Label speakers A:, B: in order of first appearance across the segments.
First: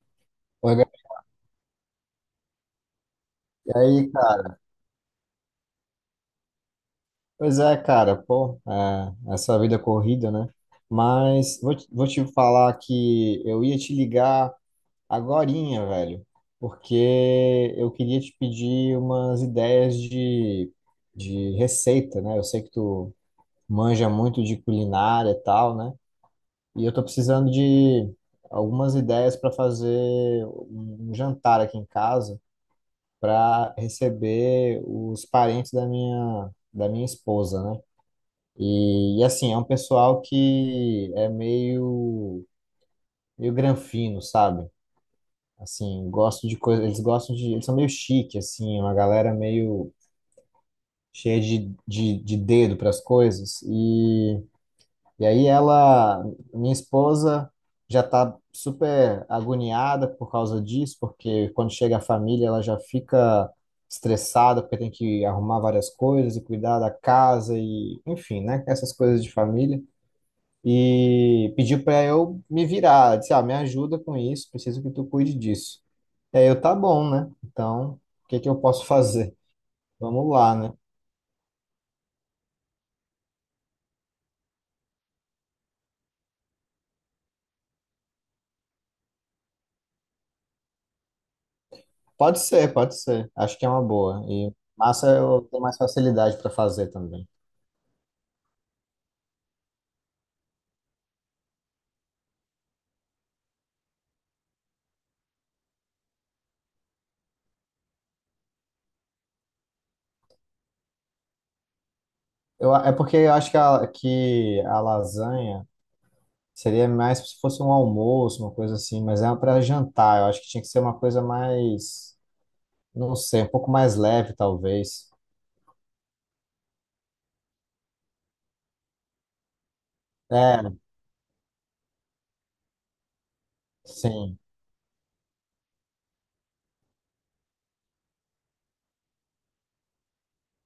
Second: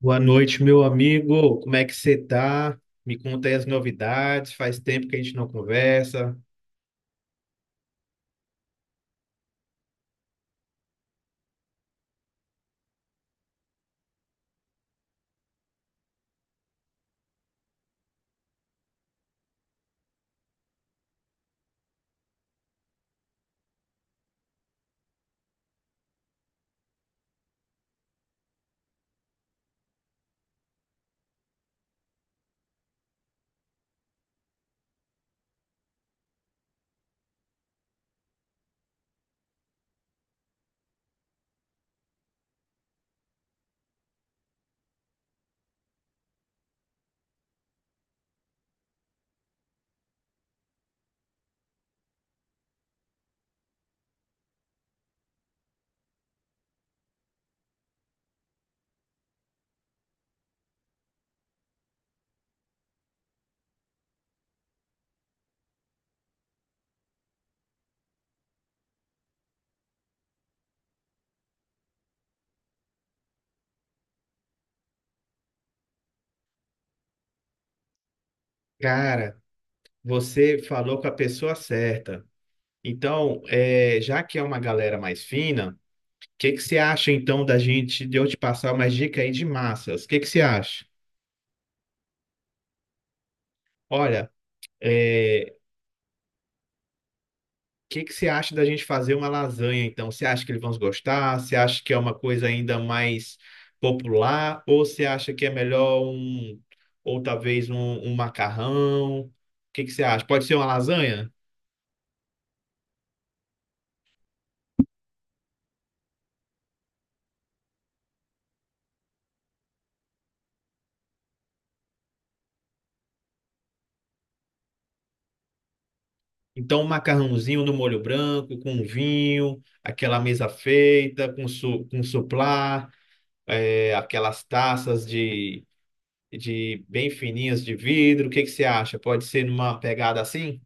A: Boa noite,
B: Oi,
A: meu
B: Gabi.
A: amigo. Como é que você tá? Me conta aí as
B: E aí,
A: novidades.
B: cara?
A: Faz tempo que a gente não conversa.
B: Pois é, cara, pô, essa vida corrida, né? Mas vou te falar que eu ia te ligar agorinha, velho, porque eu queria te pedir umas ideias de receita, né? Eu sei que tu manja muito de culinária e tal, né? E eu tô precisando de algumas ideias para fazer um jantar aqui em casa. Para receber os parentes da minha esposa, né? Assim, é um pessoal que é meio granfino, sabe? Assim, gosto de coisa, eles são meio chique, assim, uma galera meio cheia de dedo para as coisas. E aí ela, minha esposa, já está super agoniada por causa disso, porque quando chega a família ela já fica estressada, porque tem que arrumar várias coisas e cuidar da casa e, enfim, né? Essas coisas de família. E pediu para eu me virar. Ela disse, ah, me ajuda com isso, preciso que tu cuide disso. E aí eu, tá bom, né? Então, o que que eu posso fazer?
A: Cara,
B: Vamos lá,
A: você
B: né?
A: falou com a pessoa certa. Então, é, já que é uma galera mais fina, o que que você acha então da gente de eu te passar umas dicas aí de massas? O que que você acha?
B: Pode ser, pode ser. Acho que é uma boa.
A: Olha,
B: E massa eu
A: é,
B: tenho mais facilidade para fazer também.
A: que você acha da gente fazer uma lasanha, então? Você acha que eles vão gostar? Você acha que é uma coisa ainda mais popular? Ou você acha que é melhor ou talvez um macarrão? O que que você acha? Pode ser uma lasanha?
B: Eu, é porque eu acho que que a lasanha seria mais se fosse um almoço, uma coisa assim, mas é para jantar. Eu acho que tinha que ser uma coisa mais, não sei, um pouco mais leve, talvez.
A: Então, um macarrãozinho no molho branco, com um vinho, aquela mesa
B: É,
A: feita, com suplá, é,
B: sim,
A: aquelas de bem fininhas de vidro. O que que você acha? Pode ser numa pegada assim?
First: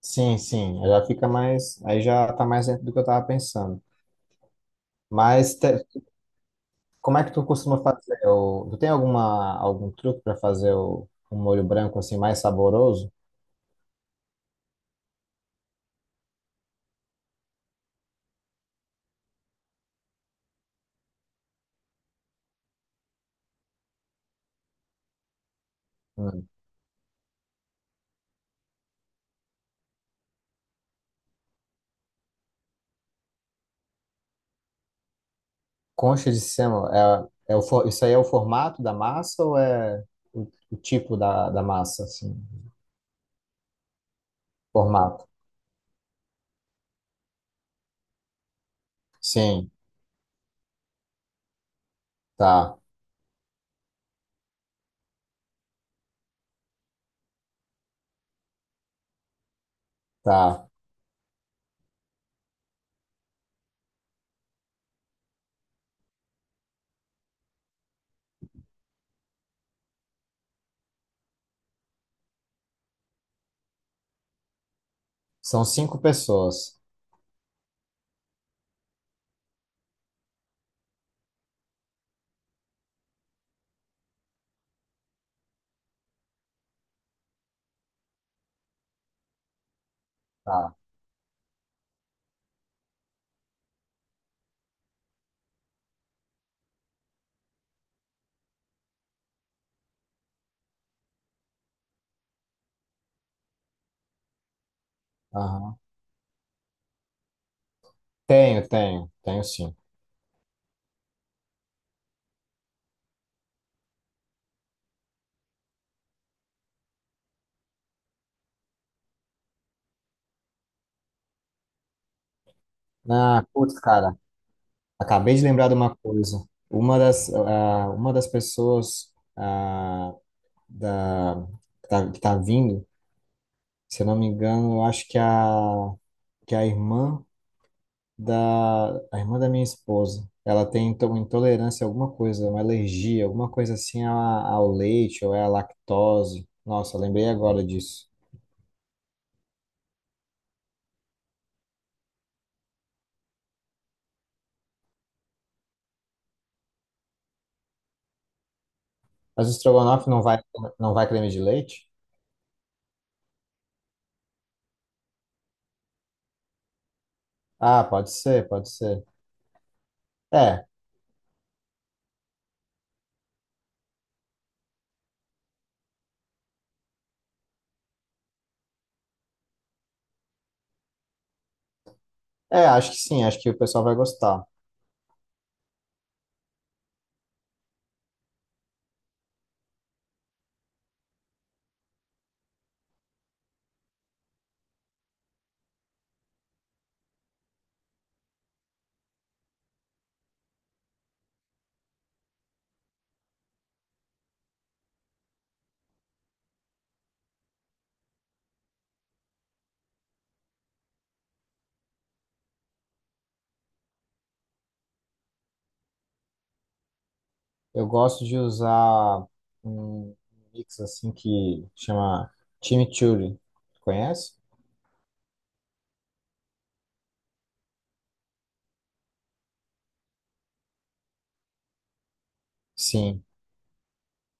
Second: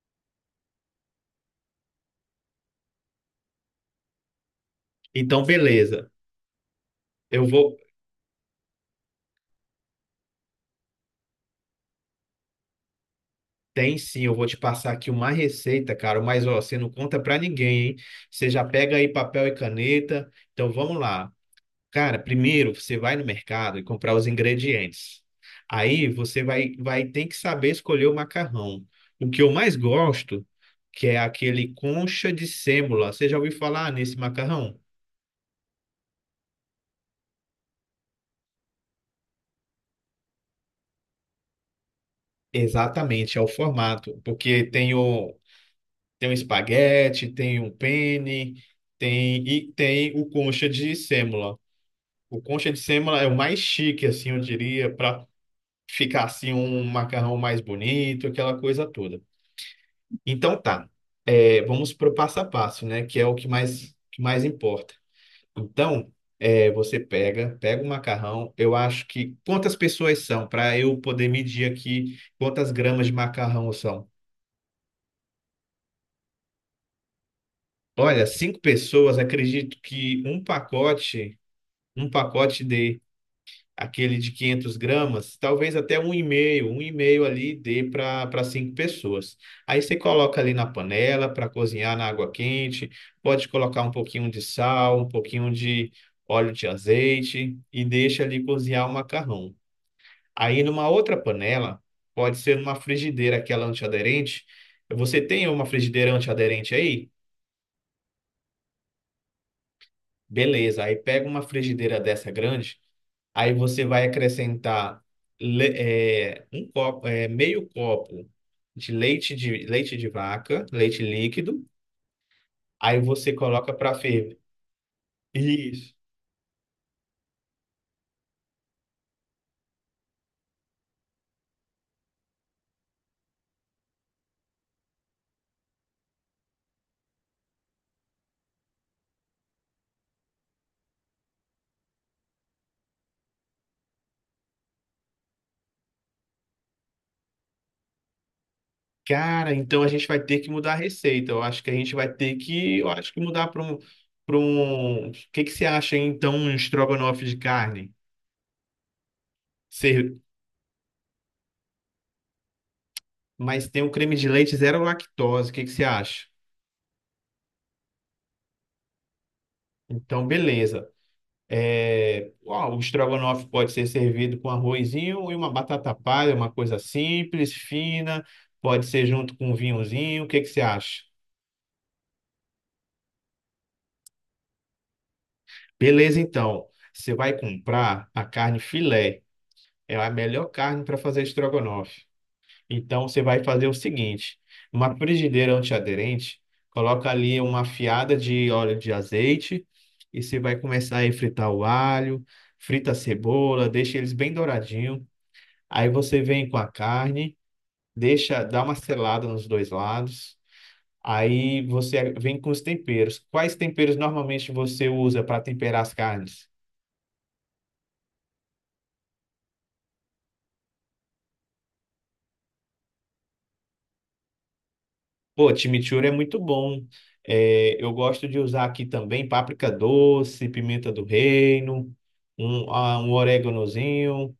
B: sim, sim. Já fica mais, aí já tá mais dentro do que eu tava pensando.
A: Então,
B: Mas
A: beleza.
B: como é que tu
A: Eu vou.
B: costuma fazer? O, tu tem alguma, algum truque para fazer um molho branco assim mais saboroso?
A: Tem sim, eu vou te passar aqui uma receita, cara, mas ó, você não conta pra ninguém, hein? Você já pega aí papel e caneta. Então vamos lá. Cara, primeiro você vai no mercado e comprar os ingredientes. Aí você
B: Hum.
A: vai ter que saber escolher o macarrão. O que eu mais gosto, que é aquele concha de sêmola. Você já ouviu falar nesse macarrão?
B: Concha de sêmola, é isso aí é o formato da massa ou é o tipo da massa, assim?
A: Exatamente, é o formato, porque
B: Formato.
A: tem um espaguete, tem um penne,
B: Sim,
A: tem o concha de sêmola. O concha
B: tá,
A: de sêmola é o mais chique, assim, eu diria, para ficar assim um macarrão mais bonito, aquela coisa toda. Então
B: tá.
A: tá, é, vamos pro passo a passo, né? Que é o que mais importa. Então, é, você pega o macarrão. Eu acho que quantas pessoas são para eu poder medir aqui quantas gramas de macarrão são.
B: São cinco pessoas.
A: Olha, cinco pessoas, acredito que um pacote dê aquele de 500 gramas, talvez até um e meio ali dê para cinco pessoas. Aí você coloca ali na
B: Tá,
A: panela para cozinhar na água quente, pode colocar um pouquinho de sal, um pouquinho de óleo de azeite e deixa ali cozinhar o macarrão. Aí numa outra panela, pode ser numa frigideira, aquela antiaderente. Você tem uma
B: aham.
A: frigideira antiaderente aí?
B: Tenho, tenho, tenho sim.
A: Beleza, aí pega uma frigideira dessa grande. Aí você vai acrescentar um copo, é, meio copo de leite de vaca, leite líquido. Aí você
B: Ah,
A: coloca
B: putz,
A: para
B: cara,
A: ferver.
B: acabei de lembrar de
A: Isso.
B: uma coisa. Uma das pessoas da, que tá vindo, se eu não me engano, eu acho que é que é a irmã da minha esposa. Ela tem então intolerância a alguma coisa, uma alergia, alguma coisa ao leite ou é à lactose. Nossa, lembrei agora disso.
A: Cara, então a gente vai ter que mudar a receita. Eu acho que a gente vai ter que, eu acho que mudar para um. O que que você acha hein, então um estrogonofe de carne?
B: Mas o estrogonofe
A: Ser-
B: não vai creme de leite?
A: Mas tem um creme de leite zero lactose. O que que você acha?
B: Ah, pode ser, pode ser.
A: Então,
B: É,
A: beleza. É, ó, o estrogonofe pode ser servido com arrozinho e uma batata palha, uma coisa simples, fina, pode ser junto com um vinhozinho. O que que você acha?
B: acho que sim, acho que o pessoal vai gostar.
A: Beleza, então. Você vai comprar a carne filé. É a melhor carne para fazer estrogonofe. Então você vai fazer o seguinte: uma frigideira antiaderente, coloca ali uma fiada de óleo de azeite e você vai começar a fritar o alho, frita a cebola, deixa eles bem douradinhos. Aí você vem com a carne, deixa, dá uma selada nos dois lados. Aí você vem com os temperos. Quais temperos normalmente você usa para temperar as carnes?
B: Eu gosto de usar um mix assim que chama chimichurri. Conhece?
A: Pô, chimichurri é muito bom. É, eu gosto de usar aqui também páprica doce, pimenta do reino, um
B: Sim.
A: oréganozinho.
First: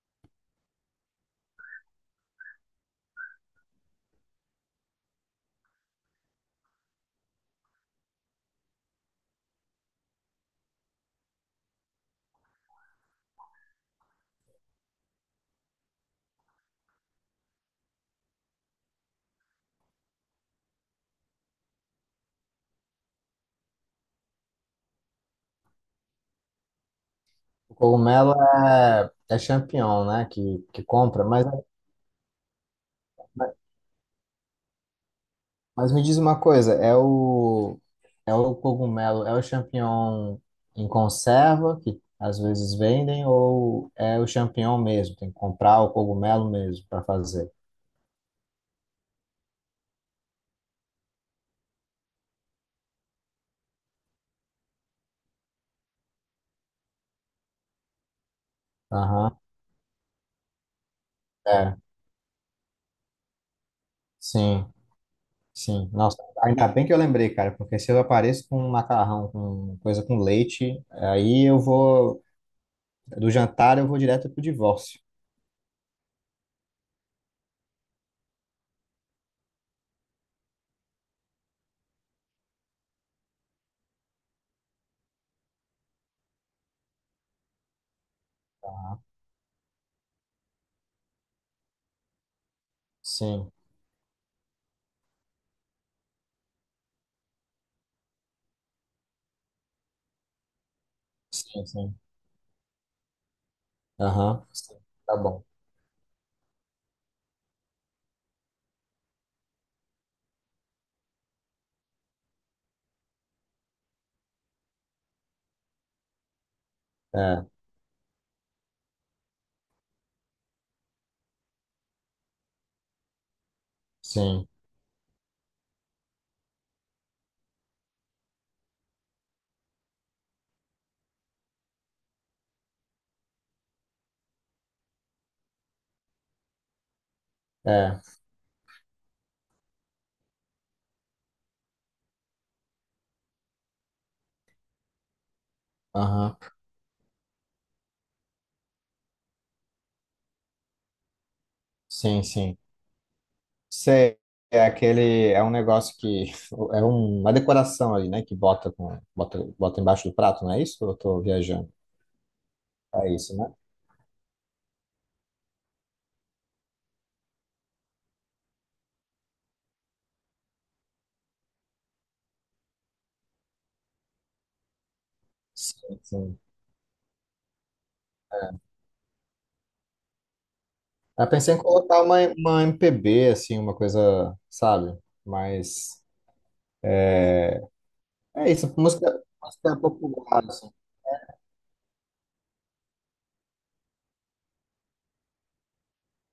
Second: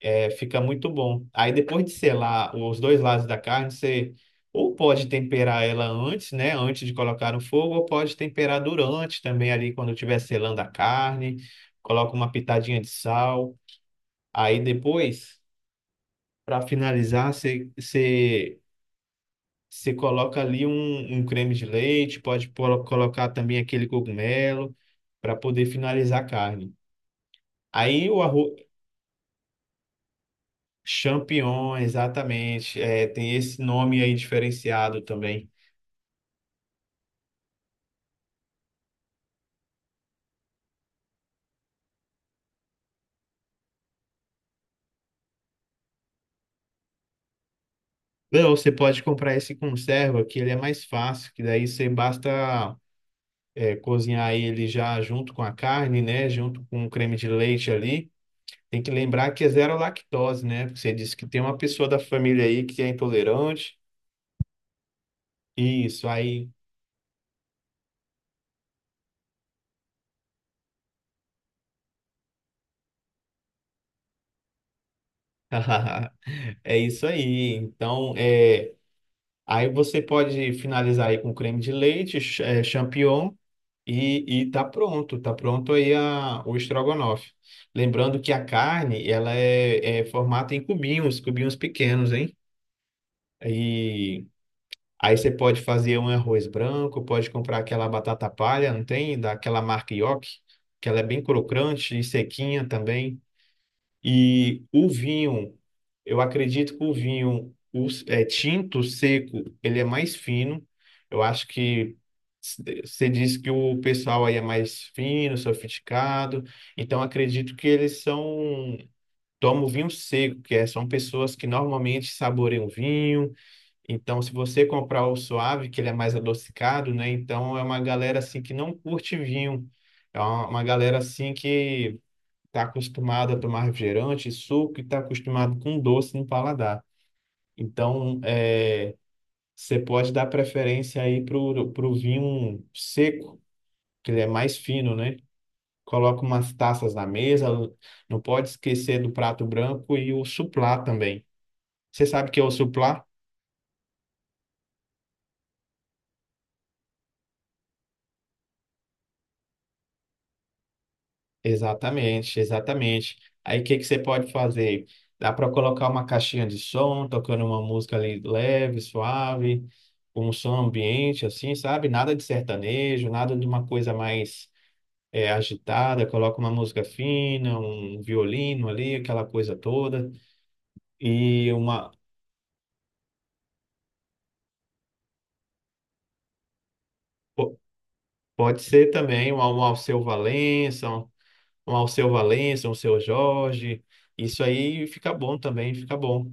A: É, fica muito bom. Aí depois de selar os dois lados da carne, você ou pode temperar ela antes, né? Antes de colocar no fogo, ou pode temperar durante também ali quando estiver selando a carne, coloca uma pitadinha de sal. Aí depois, para finalizar, você coloca ali um creme de leite, pode colocar também aquele cogumelo para poder finalizar a carne.
B: O
A: Aí o
B: cogumelo
A: arroz.
B: é, é champignon, né? Que compra, mas é.
A: Champignon, exatamente. É, tem esse nome aí diferenciado também.
B: Mas me diz uma coisa, é o cogumelo, é o champignon em conserva que às vezes vendem ou é o champignon mesmo? Tem que comprar o cogumelo mesmo para fazer.
A: Não, você pode comprar esse conserva, que ele é mais fácil, que daí você basta é, cozinhar ele já junto com a carne, né? Junto com o creme de leite ali. Tem que lembrar
B: Aham.
A: que é zero lactose, né? Porque você disse que tem uma
B: É.
A: pessoa da família aí que é intolerante.
B: Sim, sim.
A: Isso,
B: Nossa,
A: aí.
B: ainda bem que eu lembrei, cara, porque se eu apareço com um macarrão, com coisa com leite, aí eu vou do jantar eu vou direto pro divórcio.
A: É isso aí. Então, é, aí você pode finalizar aí com creme de leite, champignon. E tá pronto aí o estrogonofe. Lembrando que a
B: Aham.
A: carne, ela é, é formada em cubinhos, cubinhos pequenos, hein?
B: Sim,
A: E aí você pode fazer um arroz branco, pode comprar aquela batata palha, não tem? Daquela marca Yoki, que ela é bem
B: sim, sim.
A: crocante e sequinha também.
B: Aham.
A: E
B: Sim.
A: o
B: Tá bom.
A: vinho, eu acredito que o é, tinto seco, ele é mais fino. Eu acho que você disse que o pessoal aí é mais fino, sofisticado. Então,
B: É,
A: acredito que eles são. Tomam vinho seco, são pessoas que normalmente saboreiam vinho. Então, se
B: sim.
A: você comprar o suave, que ele é mais adocicado, né? Então, é uma galera assim que não curte vinho. É uma galera assim que está acostumado a tomar refrigerante, suco e está acostumado com doce no paladar.
B: É.
A: Então, é, você pode dar preferência aí para o vinho seco, que ele é mais fino, né? Coloca
B: Aham.
A: umas taças na mesa, não pode esquecer do prato branco e o suplá também. Você
B: Sim,
A: sabe o que é o
B: sim.
A: suplá?
B: Sei, é aquele, é um negócio que é um, uma decoração ali, né? Que bota com, bota embaixo do prato, não é isso? Ou eu tô viajando.
A: Exatamente,
B: É
A: exatamente.
B: isso, né?
A: Aí o que que você pode fazer? Dá para colocar uma caixinha de som, tocando uma música ali leve, suave, com um som ambiente, assim, sabe? Nada de sertanejo, nada de uma coisa mais é,
B: Sim,
A: agitada. Coloca
B: sim.
A: uma música fina, um violino ali, aquela coisa toda.
B: Eu
A: E
B: pensei em
A: uma
B: colocar uma MPB, assim, uma coisa, sabe? Mas
A: po-
B: é, é
A: pode
B: isso,
A: ser
B: música,
A: também um
B: música é
A: Alceu
B: popular, assim.
A: Valença, um Alceu Valença, um Seu Jorge. Isso aí fica bom também, fica bom.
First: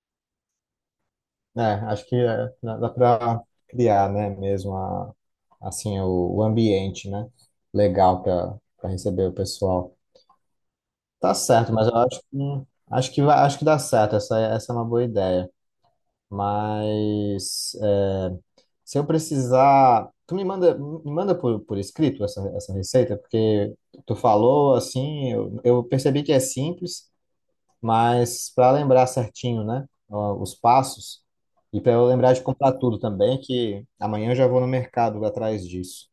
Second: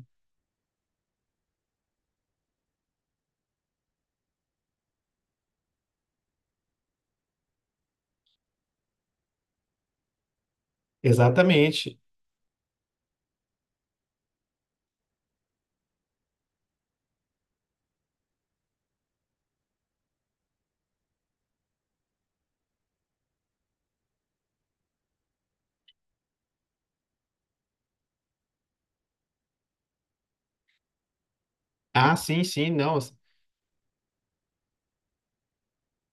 B: É, acho que é, dá pra criar, né? Mesmo a, assim, o ambiente, né? Legal para receber o pessoal. Tá certo, mas eu
A: Exatamente.
B: acho que acho que acho que dá certo. Essa é uma boa ideia. Mas é, se eu precisar, tu me manda por escrito essa receita, porque tu falou assim, eu percebi que é simples, mas para lembrar certinho, né, ó, os passos e para eu
A: Ah,
B: lembrar de
A: sim, sim,
B: comprar
A: não.
B: tudo também, que amanhã eu já vou no mercado atrás disso.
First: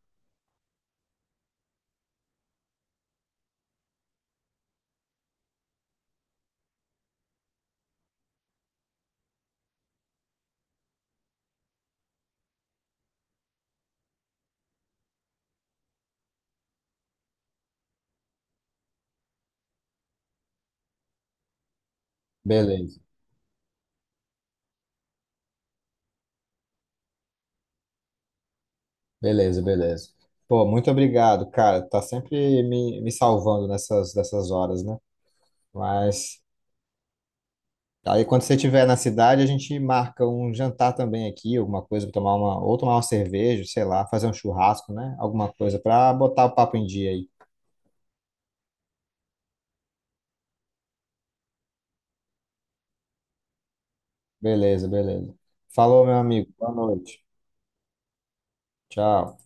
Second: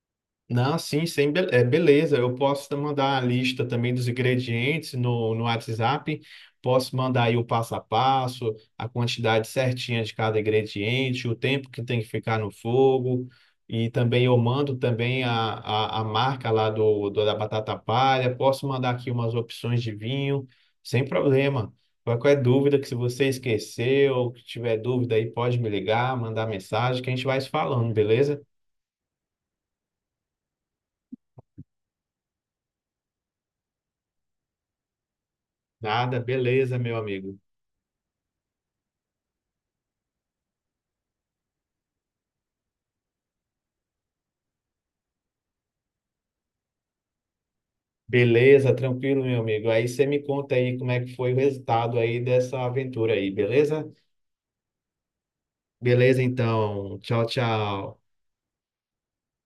A: Não, sim, sim, beleza. Eu posso te mandar a lista também dos ingredientes no WhatsApp. Posso mandar aí o passo a passo, a quantidade certinha de cada ingrediente, o tempo que tem que ficar no fogo. E também eu mando também a marca lá da batata palha. Posso mandar aqui umas opções de vinho, sem problema. Qualquer dúvida que se
B: Beleza.
A: você esqueceu, que tiver dúvida aí, pode me ligar, mandar mensagem, que a gente vai se falando, beleza?
B: Beleza, beleza. Pô, muito obrigado, cara. Tá sempre me salvando nessas, nessas horas, né?
A: Nada,
B: Mas
A: beleza, meu amigo.
B: aí quando você estiver na cidade, a gente marca um jantar também aqui, alguma coisa, tomar uma, ou tomar uma cerveja, sei lá, fazer um churrasco, né? Alguma coisa pra botar o papo em dia aí.
A: Beleza, tranquilo, meu amigo. Aí você me conta aí como é que foi o resultado aí dessa aventura aí, beleza?
B: Beleza, beleza. Falou, meu
A: Beleza,
B: amigo. Boa
A: então.
B: noite.
A: Tchau, tchau.
B: Tchau.